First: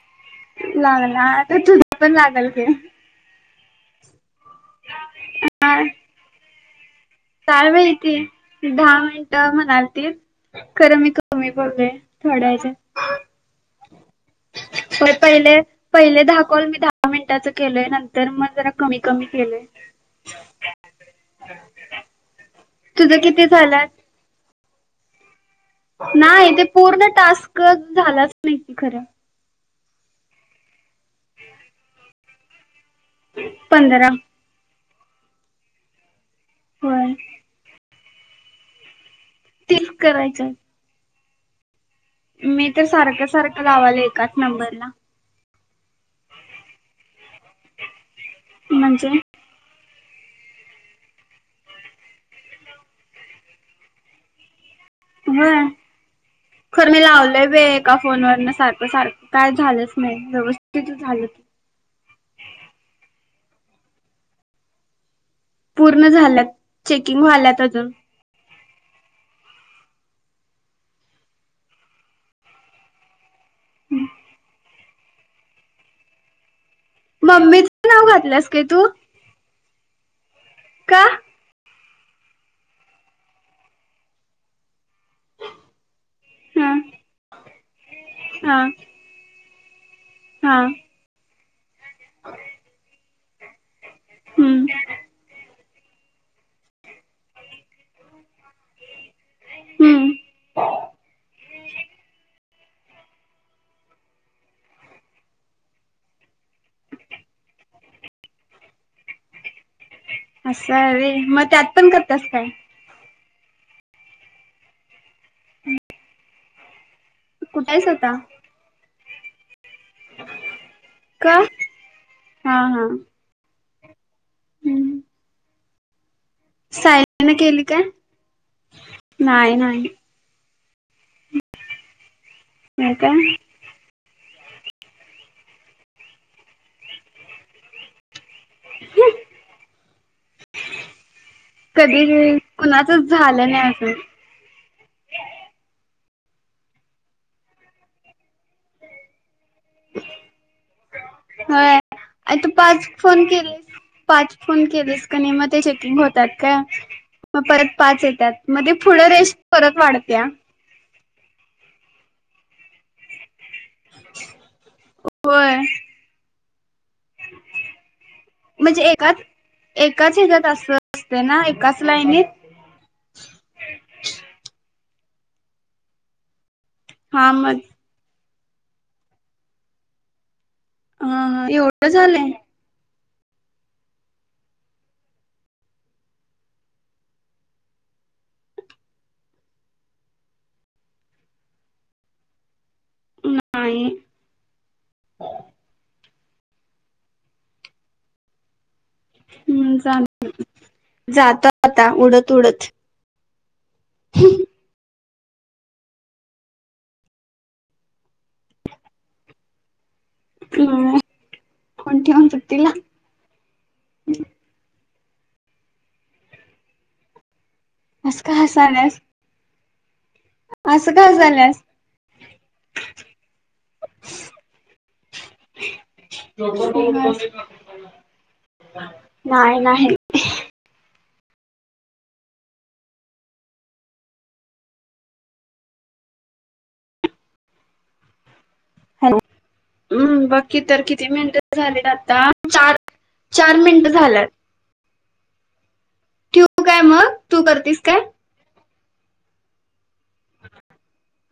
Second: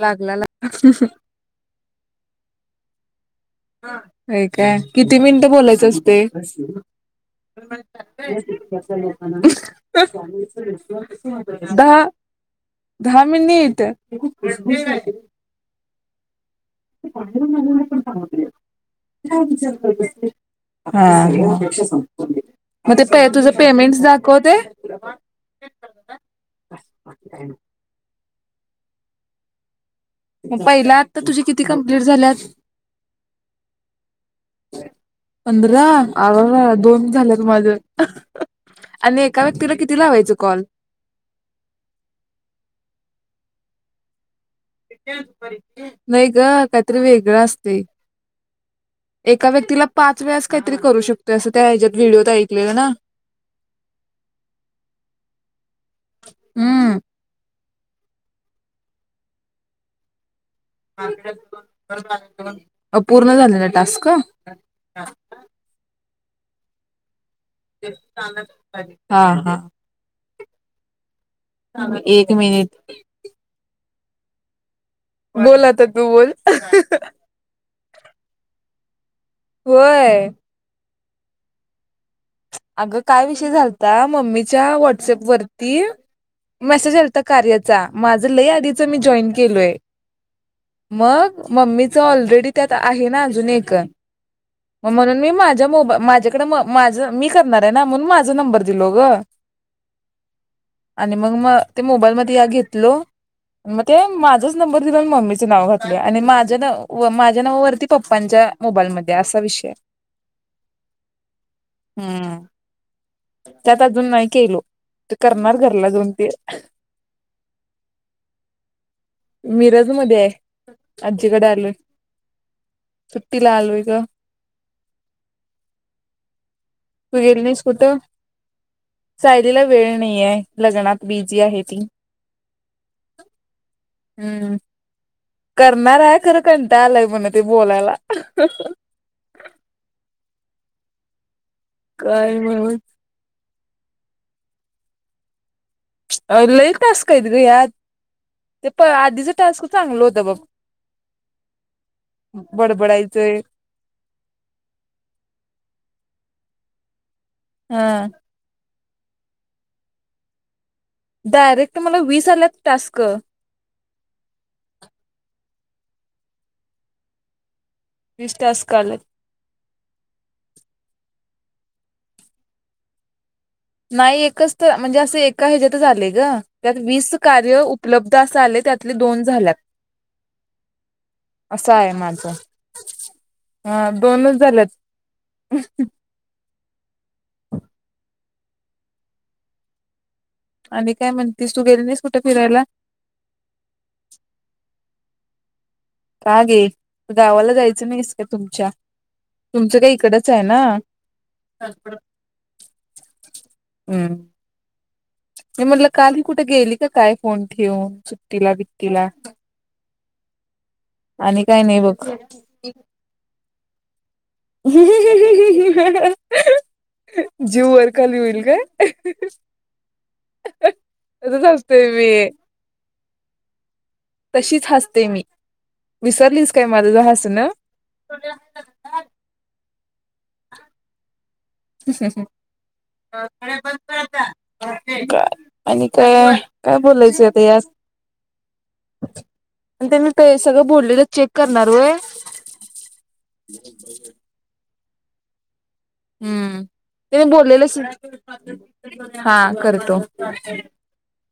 लागला होय लागणार तर तुझ पण लागल की होय काय किती मिनिटं हा बोलायच असतय. काय माहिती दहा मिनट म्हणालते खरं मी कमी बोललोय दहा थोड्या दहा मिनिट पहिले पहिले दहा कॉल मी दहा मिनिटाच केलोय नंतर मग जरा कमी कमी केलोय हा. मग ते पे किती तुझं झाल्यात पेमेंटस दाखवतेय? [unintelligible] नाही ते पूर्ण टास्क झाला. [unintelligible] खर मग पहिला आता तुझी किती कंप्लीट झाल्यात? पंधरा. पंधरा! आग दोन होय झालेत माझ. [unintelligible] आणि एका व्यक्तीला तीस किती लावायच करायचे कॉल? आहेत मी तर सारख सारख लावाले एका [unintelligible] नाही ग काय तरी वेग गळ असतय. म्हणजे एका व्यक्तीला, पाच वेळेस काहीतरी करू शकतोय. असं त्या ह्याच्यात व्हिडिओत ऐकलेलं ना. व्हय, खर मी हम्म लावलय [unintelligible] का फोन व न सारखं -सारखं काय झालंच नाही व्यवस्थ [unintelligible] पूर्ण झाले न टास्क. [unintelligible] पूर्ण झाल्यात, चेकिंग व्हायल्यात. [unintelligible] हा हा एक मिनिट. बोल आता तू बोल. मम्मीच नाव घातल्यास काय तू. होय. का. अग काय विषय झालता मम्मीच्या व. वॉटसअप वरती हा मेसेज आलता कार्याचा. माझं लय हा आधीच मी जॉईन केलोय. हा मग? मम्मी ऑलरेडी त्यात आहे ना अजून एक हम्म म्हणून मी माझ्या. [unintelligible] मी करणारयं ना म्हणून माझा नंबर दिलो गं. हम्म आणि मग म ते मोबाईल मध्ये या घेत घेतलो मग ते माझाच नंबर दिला मम्मीच नाव घातलो, आणि माझ्या माझ्या नावावरती पप्पांच्या मोबाईलमध्ये असा विषय. असय वय म त्यात पण करत्यास हम्म काय? त्यात अजून नाही केलो ते करणार घरला जाऊन ते तु कुठंस आता मिरजमध्येय आहे का आजीकडं आलोय हा हा सुट्टीला आलोय ग हम्म तू सायलीन गेली नाहीस केली काय कुठं नाही सायलीला नाही वेळ नाइये लग्नात बीजी आहे ती व्हय काय हम्म करणारयं खरं कंटाळ आलाय म्हणं ते बोलायला अ ह ह कधी बी म्हण कुणाचच झालं नाय हम्म अ लई टास्क हाईत ग ह्यात बघ होय आ तू पाच फोन बडबडायचंय केलीस पाच फोन केलीस कनय म ते चेकिंग होत त्यात काय म परत हा पाच येत्यात म ते पुढं रेश परत वाढत्या डायरेक्ट मला वीस आल्यात टास्क होय वीस [inaudible] टास्क म्हणजे आल्यात एकात एकाच हज्यात असं ते ना एकाच लाईनीत नाही एकच तर म्हणजे असं एका ह्याजात आलंय ग त्यात वीस हा मग कार्य उपलब्ध अस चाले त्यातले दोन झाल्यात हा हा असं एवढं आहे झालंय माझं हा दोनच झालेत आणि काय म्हणतीस तू गेली नाइस कुठे फिरायला नाही का गे गावाला जायचं नाइस का तुमच्या हम तुमचं काय जाण इकडच आहे ना हम्म जातो आता उडत उडत नाय म्हणलं काल ही कुठ गेली की काय फोन ठेवून सुट्टीला बिट्टिला काय फोन ठेऊन सुट्टीला हु हु हु हु हु ह ह जीव वर खाली असं का होईल ग अ हसाल्यास हं असं का तसच हसाल्यास हसतोय मी तशीच हसते मी विसरलीस काय माझ हसण नाही, नाही. [unintelligible] काय, आणी काय, काय बोलायच आता यास. हॅलो आणि त्यांनी हूं ते बाकी सगळं तर बोललेलं किती चेक मिनिट करणार झाली, होय आता चार, चार मिनिट झाल्यात. ठेवू हूं काय मग त्यांन तू बोललेलंस. करतीस काय हा करतो.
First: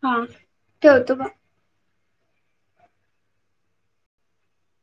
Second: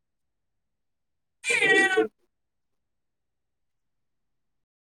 हा ठेवतो म!